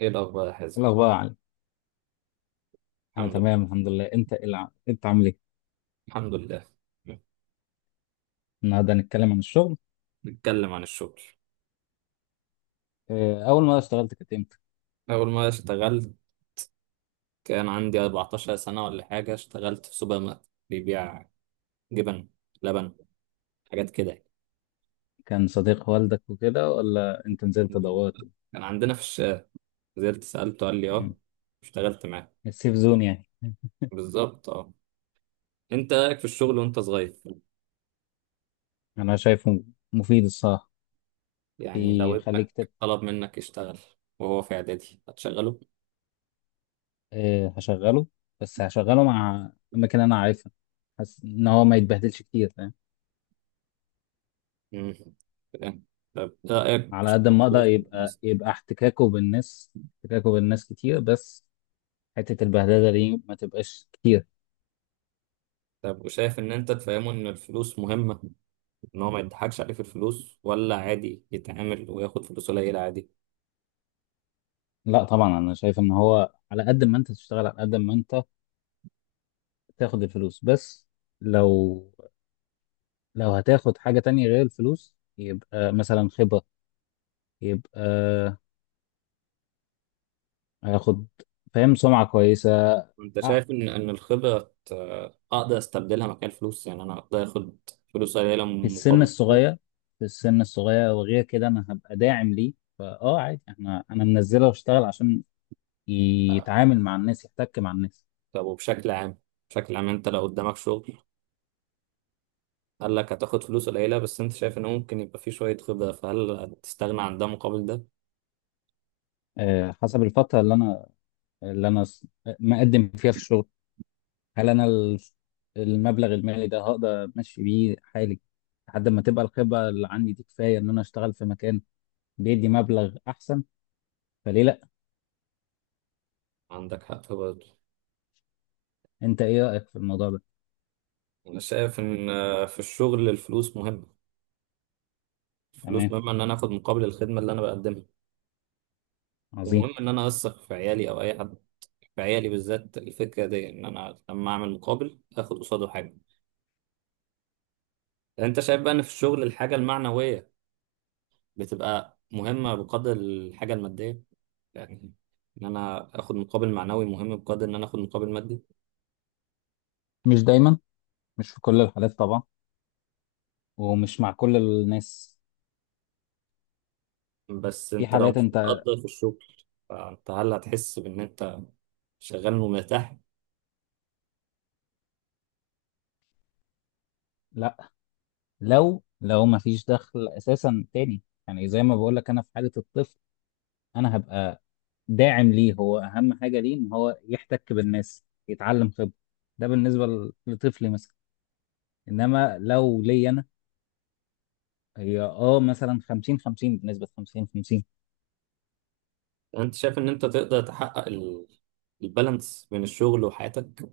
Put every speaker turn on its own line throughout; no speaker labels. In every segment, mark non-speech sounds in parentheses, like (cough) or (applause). ايه الاخبار يا حازم؟
إيه الأخبار يا علي؟ أنا
الحمد لله.
تمام الحمد لله، أنت أنت عامل إيه؟
الحمد لله.
النهاردة هنتكلم عن الشغل.
نتكلم عن الشغل.
إيه، أول مرة اشتغلت كانت إمتى؟
اول ما اشتغلت كان عندي 14 سنه ولا حاجه. اشتغلت في سوبر ماركت بيبيع جبن، لبن، حاجات كده.
كان صديق والدك وكده ولا أنت نزلت
يعني.
دورت؟
كان عندنا في الشارع. نزلت سالته قال لي
مم.
اه. اشتغلت معاه.
السيف زون يعني.
بالظبط اه. انت رايك في الشغل وانت صغير؟
أنا شايفه مفيد الصراحة،
يعني لو
بيخليك
ابنك
تت...
طلب منك يشتغل وهو في اعدادي هتشغله؟
إيه، هشغله، بس هشغله مع أماكن أنا عارفها، حاسس إن هو ما يتبهدلش كتير، فاهم؟
مم. فاهم. طب رايك في
على قد ما
الشغل
أقدر
وسط الناس؟
يبقى احتكاكه بالناس كتير، بس حتة البهدلة دي ما تبقاش كتير.
طب وشايف ان انت تفهمه ان الفلوس مهمه، ان هو ما يضحكش عليه في الفلوس ولا عادي يتعامل وياخد فلوس قليله عادي؟
لا طبعا انا شايف ان هو على قد ما انت تشتغل على قد ما انت تاخد الفلوس، بس لو لو هتاخد حاجة تانية غير الفلوس يبقى مثلا خبرة، يبقى هاخد، فاهم، سمعة كويسة.
انت
آه،
شايف ان الخبره، اقدر استبدلها مكان الفلوس؟ يعني انا اقدر اخد فلوس قليله
في السن
مقابل خبره؟
الصغير، في السن الصغير وغير كده انا هبقى داعم ليه. فاه، عادي احنا، انا منزله واشتغل عشان يتعامل مع الناس، يحتك مع الناس.
طب وبشكل عام، بشكل عام انت لو قدامك شغل قال لك هتاخد فلوس قليله بس انت شايف ان ممكن يبقى فيه شويه خبره، فهل تستغنى عن ده مقابل ده؟
آه، حسب الفترة اللي انا اللي انا س- مقدم فيها في الشغل، هل المبلغ المالي ده هقدر امشي بيه حالي لحد ما تبقى الخبره اللي عندي دي كفايه ان انا اشتغل في مكان بيدي مبلغ احسن، فليه لا؟
عندك حق برضه.
انت ايه رايك في الموضوع ده؟
انا شايف ان، في الشغل الفلوس مهمه الفلوس
تمام.
مهمه ان انا اخد مقابل الخدمه اللي انا بقدمها.
عظيم.
ومهم ان انا اثق في عيالي او اي حد، في عيالي بالذات، الفكرة دي إن أنا لما أعمل مقابل آخد قصاده حاجة. يعني أنت شايف بقى إن في الشغل الحاجة المعنوية بتبقى مهمة بقدر الحاجة المادية؟ يعني إن أنا آخد مقابل معنوي مهم بقدر إن أنا آخد مقابل مادي؟
مش دايما، مش في كل الحالات طبعا، ومش مع كل الناس.
بس
في
أنت لو
حالات
مش
انت...
متقدر في الشغل، فأنت هل هتحس بإن أنت شغال ومرتاح؟
لا، لو ما فيش دخل اساسا تاني، يعني زي ما بقول لك، انا في حاله الطفل انا هبقى داعم ليه، هو اهم حاجه ليه ان هو يحتك بالناس يتعلم خبره، ده بالنسبه لطفلي مثلا. انما لو ليا انا، هي مثلا 50 50، بنسبه 50 50.
يعني أنت شايف إن أنت تقدر تحقق البالانس بين الشغل وحياتك؟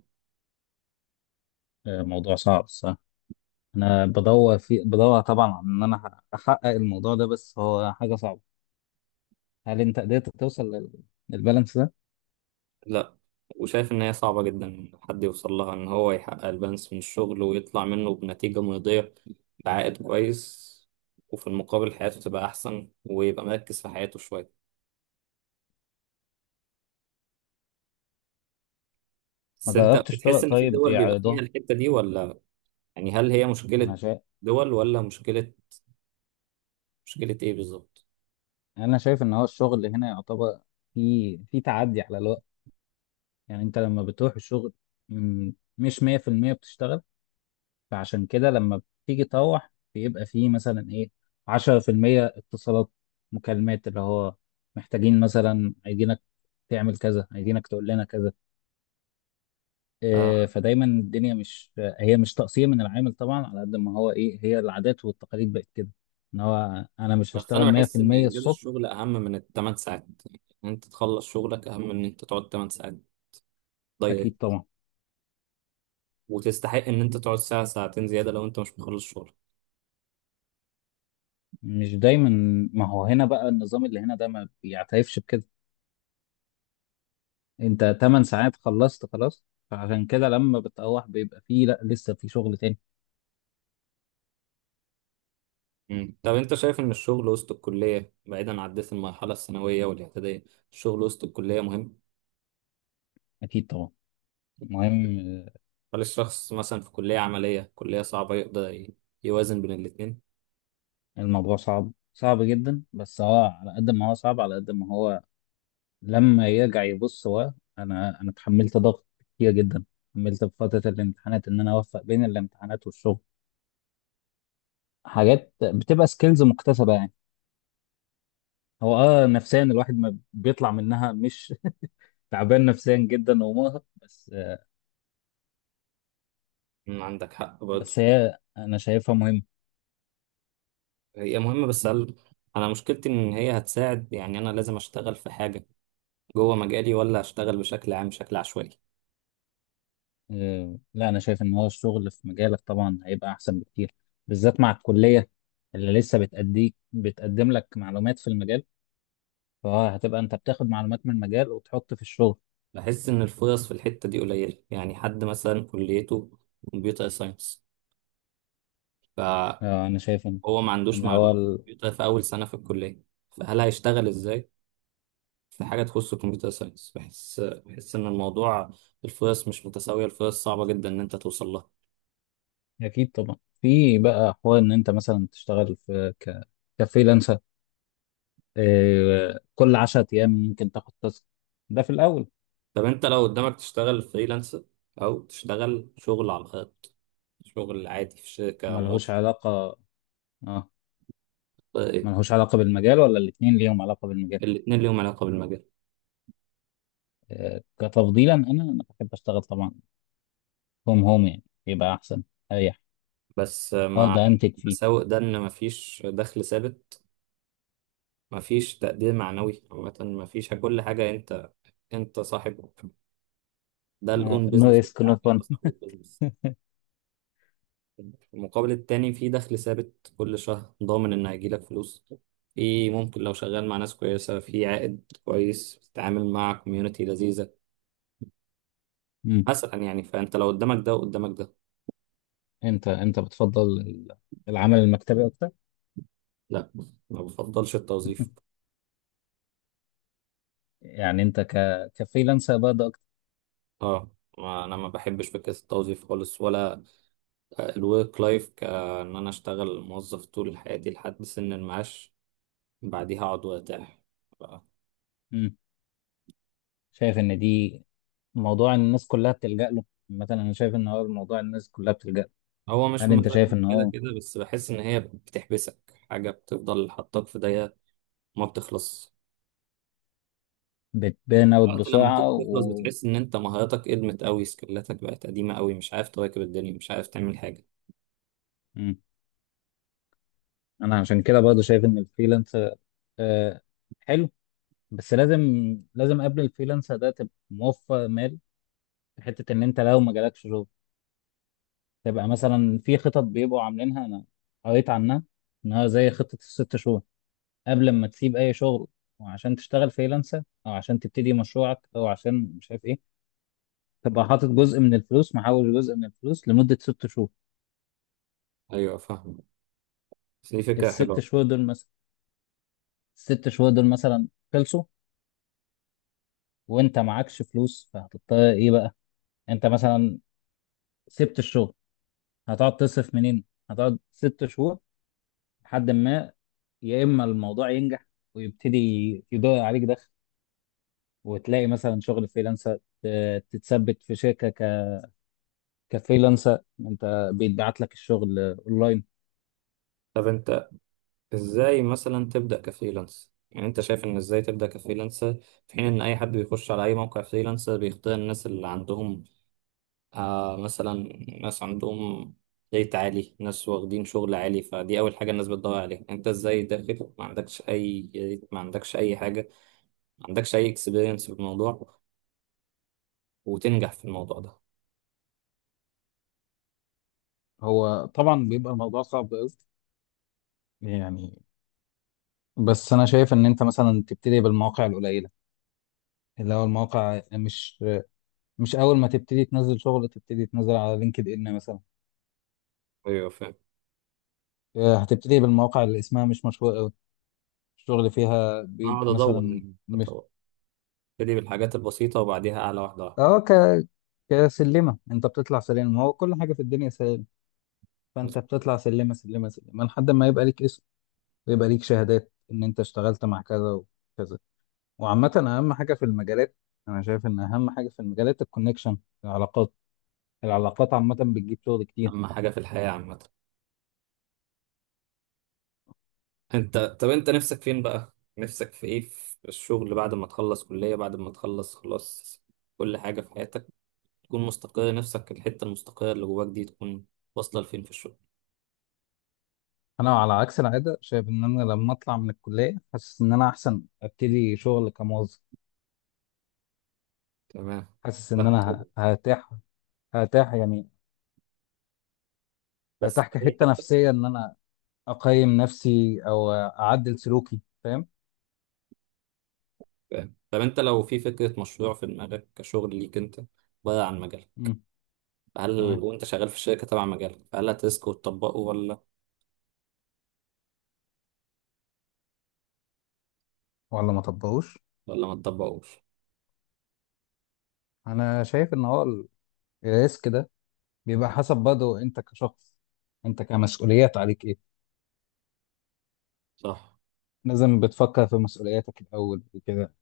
آه، موضوع صعب الصراحه. انا بدور بدور طبعا على ان انا احقق الموضوع ده، بس هو حاجه صعبه. هل انت قدرت توصل للبالانس ده؟
لا. وشايف إن هي صعبة جدا إن حد يوصل لها، إن هو يحقق البالانس من الشغل ويطلع منه بنتيجة مرضية، بعائد كويس، وفي المقابل حياته تبقى أحسن ويبقى مركز في حياته شوية.
ما
بس أنت
جربتش طرق
بتحس إن في
طيب
دول بيبقى فيها
يعرضها.
الحتة دي ولا؟ يعني هل هي مشكلة
انا شايف...
دول ولا مشكلة؟ مشكلة إيه بالظبط؟
ان هو الشغل هنا يعتبر في تعدي على الوقت. يعني انت لما بتروح الشغل، م- مش 100% بتشتغل، فعشان كده لما بتيجي تروح بيبقى فيه مثلا ايه، 10% اتصالات، مكالمات، اللي هو محتاجين مثلا، عايزينك تعمل كذا، عايزينك تقول لنا كذا. إيه،
آه.
فدايما الدنيا مش... هي مش تقصير من العامل طبعا، على قد ما هو ايه، هي العادات والتقاليد بقت كده، ان هو انا مش
بس
هشتغل
أنا بحس إن
100%
إنجاز
الصبح.
الشغل أهم من الثمان ساعات، إن أنت تخلص شغلك أهم من إن أنت تقعد 8 ساعات
اكيد
ضيق،
طبعا.
وتستحق إن أنت تقعد ساعة ساعتين زيادة لو أنت مش مخلص شغل.
مش دايما. ما هو هنا بقى النظام اللي هنا ده ما بيعترفش بكده، انت 8 ساعات خلصت خلاص، فعشان كده لما بتروح بيبقى فيه، لا، لسه في شغل تاني.
مم. طب انت شايف ان الشغل وسط الكلية، بعيدا عن عدت المرحلة الثانوية والاعدادية، الشغل وسط الكلية مهم؟
أكيد طبعا. المهم
هل الشخص مثلا في كلية عملية كلية صعبة يقدر يوازن بين الاتنين؟
الموضوع صعب، صعب جدا، بس هو على قد ما هو صعب على قد ما هو لما يرجع يبص هو... أنا اتحملت ضغط كتير جدا، اتحملت في فترة الامتحانات إن أنا أوفق بين الامتحانات والشغل، حاجات بتبقى سكيلز مكتسبة يعني. هو نفسيا الواحد ما بيطلع منها، مش (laughs) تعبان نفسيا جدا ومرهق، بس آه.
مم، عندك حق برضه.
بس هي أنا شايفها مهمة.
هي مهمة بس هل، انا مشكلتي ان هي هتساعد، يعني انا لازم اشتغل في حاجة جوه مجالي ولا اشتغل بشكل عام بشكل عشوائي؟
آه، لا انا شايف ان هو الشغل في مجالك طبعا هيبقى احسن بكتير، بالذات مع الكليه اللي لسه بتأديك بتقدم لك معلومات في المجال، فهتبقى انت بتاخد معلومات من المجال وتحط في الشغل.
بحس ان الفرص في الحتة دي قليلة. يعني حد مثلا كليته كمبيوتر ساينس فهو
آه، انا شايف ان
ما عندوش
ان
معلومة كمبيوتر في اول سنة في الكلية، فهل هيشتغل ازاي في حاجة تخص الكمبيوتر ساينس؟ بحس إن الموضوع الفرص مش متساوية، الفرص صعبة جدا إن أنت توصل لها.
اكيد طبعا في بقى حوار ان انت مثلا تشتغل في كفريلانسر. آه، كل 10 ايام ممكن تاخد تاسك، ده في الاول.
طب أنت لو قدامك تشتغل فريلانس أو تشتغل شغل على الخط شغل عادي في شركة
ملهوش
موظف،
علاقه. اه،
إيه؟
ملهوش علاقه بالمجال ولا الاتنين ليهم علاقه بالمجال؟
الاتنين ليهم علاقة بالمجال.
آه، كتفضيلا انا بحب اشتغل طبعا، هوم هوم يعني يبقى احسن، اريح.
بس
اه،
مع
ده انتك فيه.
المساوئ ده إن مفيش دخل ثابت، مفيش تقدير معنوي، عامة مفيش كل حاجة، أنت أنت صاحبه، ده الأون
نو
بيزنس
ريسك نو
بتاعك،
فن.
أنت صاحب البيزنس. المقابل التاني في دخل ثابت كل شهر، ضامن إن هيجيلك فلوس، في ممكن لو شغال مع ناس كويسة في عائد كويس، بتتعامل مع كوميونتي لذيذة مثلا. يعني فأنت لو قدامك ده وقدامك ده؟
انت بتفضل العمل المكتبي اكتر؟
لا، ما بفضلش التوظيف.
(laughs) يعني انت كفريلانسر برضه اكتر؟
اه، ما أنا ما بحبش فكرة التوظيف خالص، ولا الورك لايف كأن أنا أشتغل موظف طول حياتي لحد سن المعاش بعديها أقعد وأرتاح. ف-
مم. شايف ان دي موضوع إن الناس كلها بتلجأ له، مثلا انا شايف ان هو موضوع الناس كلها بتلجأ له.
هو مش في
هل انت شايف
مزاجهم
ان
كده
هو
كده بس بحس إن هي بتحبسك، حاجة بتفضل حطاك في دايرة ما بتخلص.
بتبان اوت
وقت لما
بسرعه
تيجي
و...
تخلص بتحس ان انت مهاراتك قدمت قوي، سكيلاتك بقت قديمة قوي، مش عارف تواكب الدنيا، مش عارف تعمل حاجة.
مم. انا عشان كده برضه شايف ان الفريلانسر آه حلو، بس لازم، لازم قبل الفريلانسر ده تبقى موفر مال، في حته ان انت لو ما جالكش شغل تبقى مثلا في خطط بيبقوا عاملينها، انا قريت عنها، انها زي خطة الست شهور قبل ما تسيب اي شغل، وعشان تشتغل فريلانسر او عشان تبتدي مشروعك او عشان مش عارف ايه، تبقى حاطط جزء من الفلوس، محول جزء من الفلوس لمدة 6 شهور.
ايوه فاهم. بس دي فكرة
الست
حلوة.
شهور دول مثلا، الست شهور دول مثلا خلصوا وانت معكش فلوس، فهتضطر ايه بقى؟ انت مثلا سبت الشغل، هتقعد تصرف منين؟ هتقعد 6 شهور لحد ما، يا اما الموضوع ينجح ويبتدي يدور عليك دخل، وتلاقي مثلا شغل فريلانسر، تتثبت في شركه كفريلانسر، انت بيتبعت لك الشغل اونلاين.
طب انت ازاي مثلا تبدأ كفريلانس؟ يعني انت شايف ان ازاي تبدأ كفريلانسر في حين ان اي حد بيخش على اي موقع فريلانسر بيختار الناس اللي عندهم، آه، مثلا ناس عندهم ريت عالي، ناس واخدين شغل عالي، فدي اول حاجة الناس بتدور عليها؟ انت ازاي داخل ما عندكش اي ريت، ما عندكش اي حاجة، ما عندكش اي اكسبيرينس في الموضوع، وتنجح في الموضوع ده؟
هو طبعا بيبقى الموضوع صعب قوي يعني، بس انا شايف ان انت مثلا تبتدي بالمواقع القليله، اللي هو المواقع مش... مش اول ما تبتدي تنزل شغل تبتدي تنزل على لينكد ان مثلا.
ايوه فاهم.
آه، هتبتدي بالمواقع اللي اسمها مش مشهوره قوي، الشغل فيها
هقعد
بيبقى
ادور
مثلا
يعني.
مش...
ادور ابتدي بالحاجات البسيطه وبعديها اعلى واحده واحده.
اه، كسلمه، انت بتطلع سلم، هو كل حاجه في الدنيا سلم، فانت بتطلع سلمه سلمه سلمه لحد ما يبقى ليك اسم، ويبقى ليك شهادات ان انت اشتغلت مع كذا وكذا. وعامه اهم حاجه في المجالات، انا شايف ان اهم حاجه في المجالات الكونكشن، العلاقات، العلاقات عامه بتجيب شغل كتير.
اهم حاجه في الحياه عامه. طب انت نفسك فين بقى، نفسك في ايه في الشغل بعد ما تخلص كليه، بعد ما تخلص خلاص كل حاجه في حياتك، تكون مستقر، نفسك الحته المستقره اللي جواك دي تكون واصله لفين في الشغل؟
انا على عكس العاده شايف ان انا لما اطلع من الكليه حاسس ان انا احسن ابتدي شغل كموظف.
تمام.
حاسس ان
باخد خبرة.
انا هرتاح، هرتاح يعني،
بس
هرتاح
في اي
كحته
حته؟
نفسيه، ان انا اقيم نفسي او اعدل سلوكي، فاهم؟
فاهم. طب انت لو في فكره مشروع في دماغك كشغل ليك انت بره عن مجالك،
امم
هل
تمام.
وانت شغال في الشركه تبع مجالك هل هتسكت وتطبقه ولا؟
ولا ما طبقوش.
ولا ما تطبقوش؟
انا شايف ان هو الريسك ده بيبقى حسب برضه انت كشخص، انت كمسؤوليات عليك ايه.
صح.
لازم بتفكر في مسؤولياتك الاول وكده.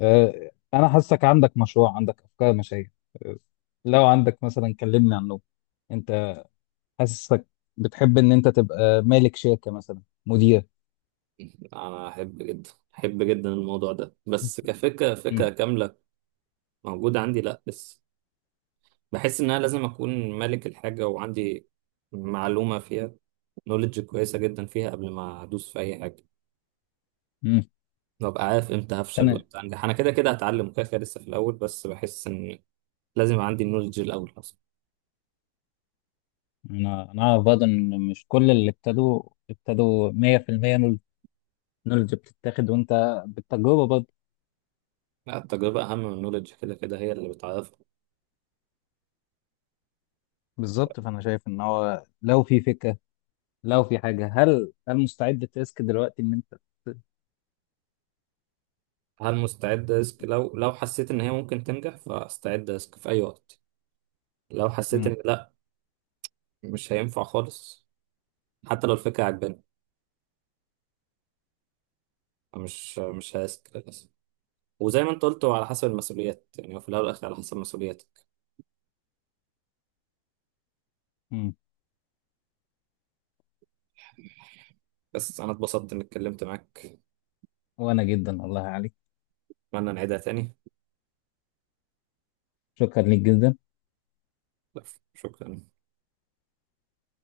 آه، انا حاسك عندك مشروع، عندك افكار مشاريع. آه، لو عندك مثلا كلمني عنه. انت حاسسك بتحب ان انت تبقى مالك شركة مثلا، مدير؟
انا احب جدا، احب جدا الموضوع ده بس كفكره، فكره
مم.
كامله موجوده عندي لا، بس بحس ان انا لازم اكون مالك الحاجه وعندي معلومه فيها، نولج كويسه جدا فيها قبل ما ادوس في اي حاجه.
مم.
ببقى عارف امتى
بس
هفشل وامتى انجح. انا كده كده هتعلم وكده كده لسه في الاول، بس بحس ان لازم يبقى عندي النولج الاول اصلا.
انا اعرف برضه ان مش كل اللي ابتدوا 100% نولج، نولج بتتاخد وانت بالتجربه برضه.
لا، التجربه اهم من النولج كده كده هي اللي بتعرفك.
بالظبط، فانا شايف ان هو لو في فكرة، لو في حاجة، هل مستعد تسك دلوقتي ان انت...
هل مستعد ريسك؟ لو حسيت ان هي ممكن تنجح فاستعد ريسك في اي وقت. لو حسيت
مم.
ان لا، مش هينفع خالص، حتى لو الفكرة عجباني مش هيسك للأسف. وزي ما انت قلت هو على حسب المسؤوليات. يعني هو في الأول والآخر على حسب مسؤولياتك.
مم.
بس أنا اتبسطت إني اتكلمت معاك.
وانا جدا والله عليك.
أتمنى نعيدها تاني.
شكرا ليك جدا.
شكرا.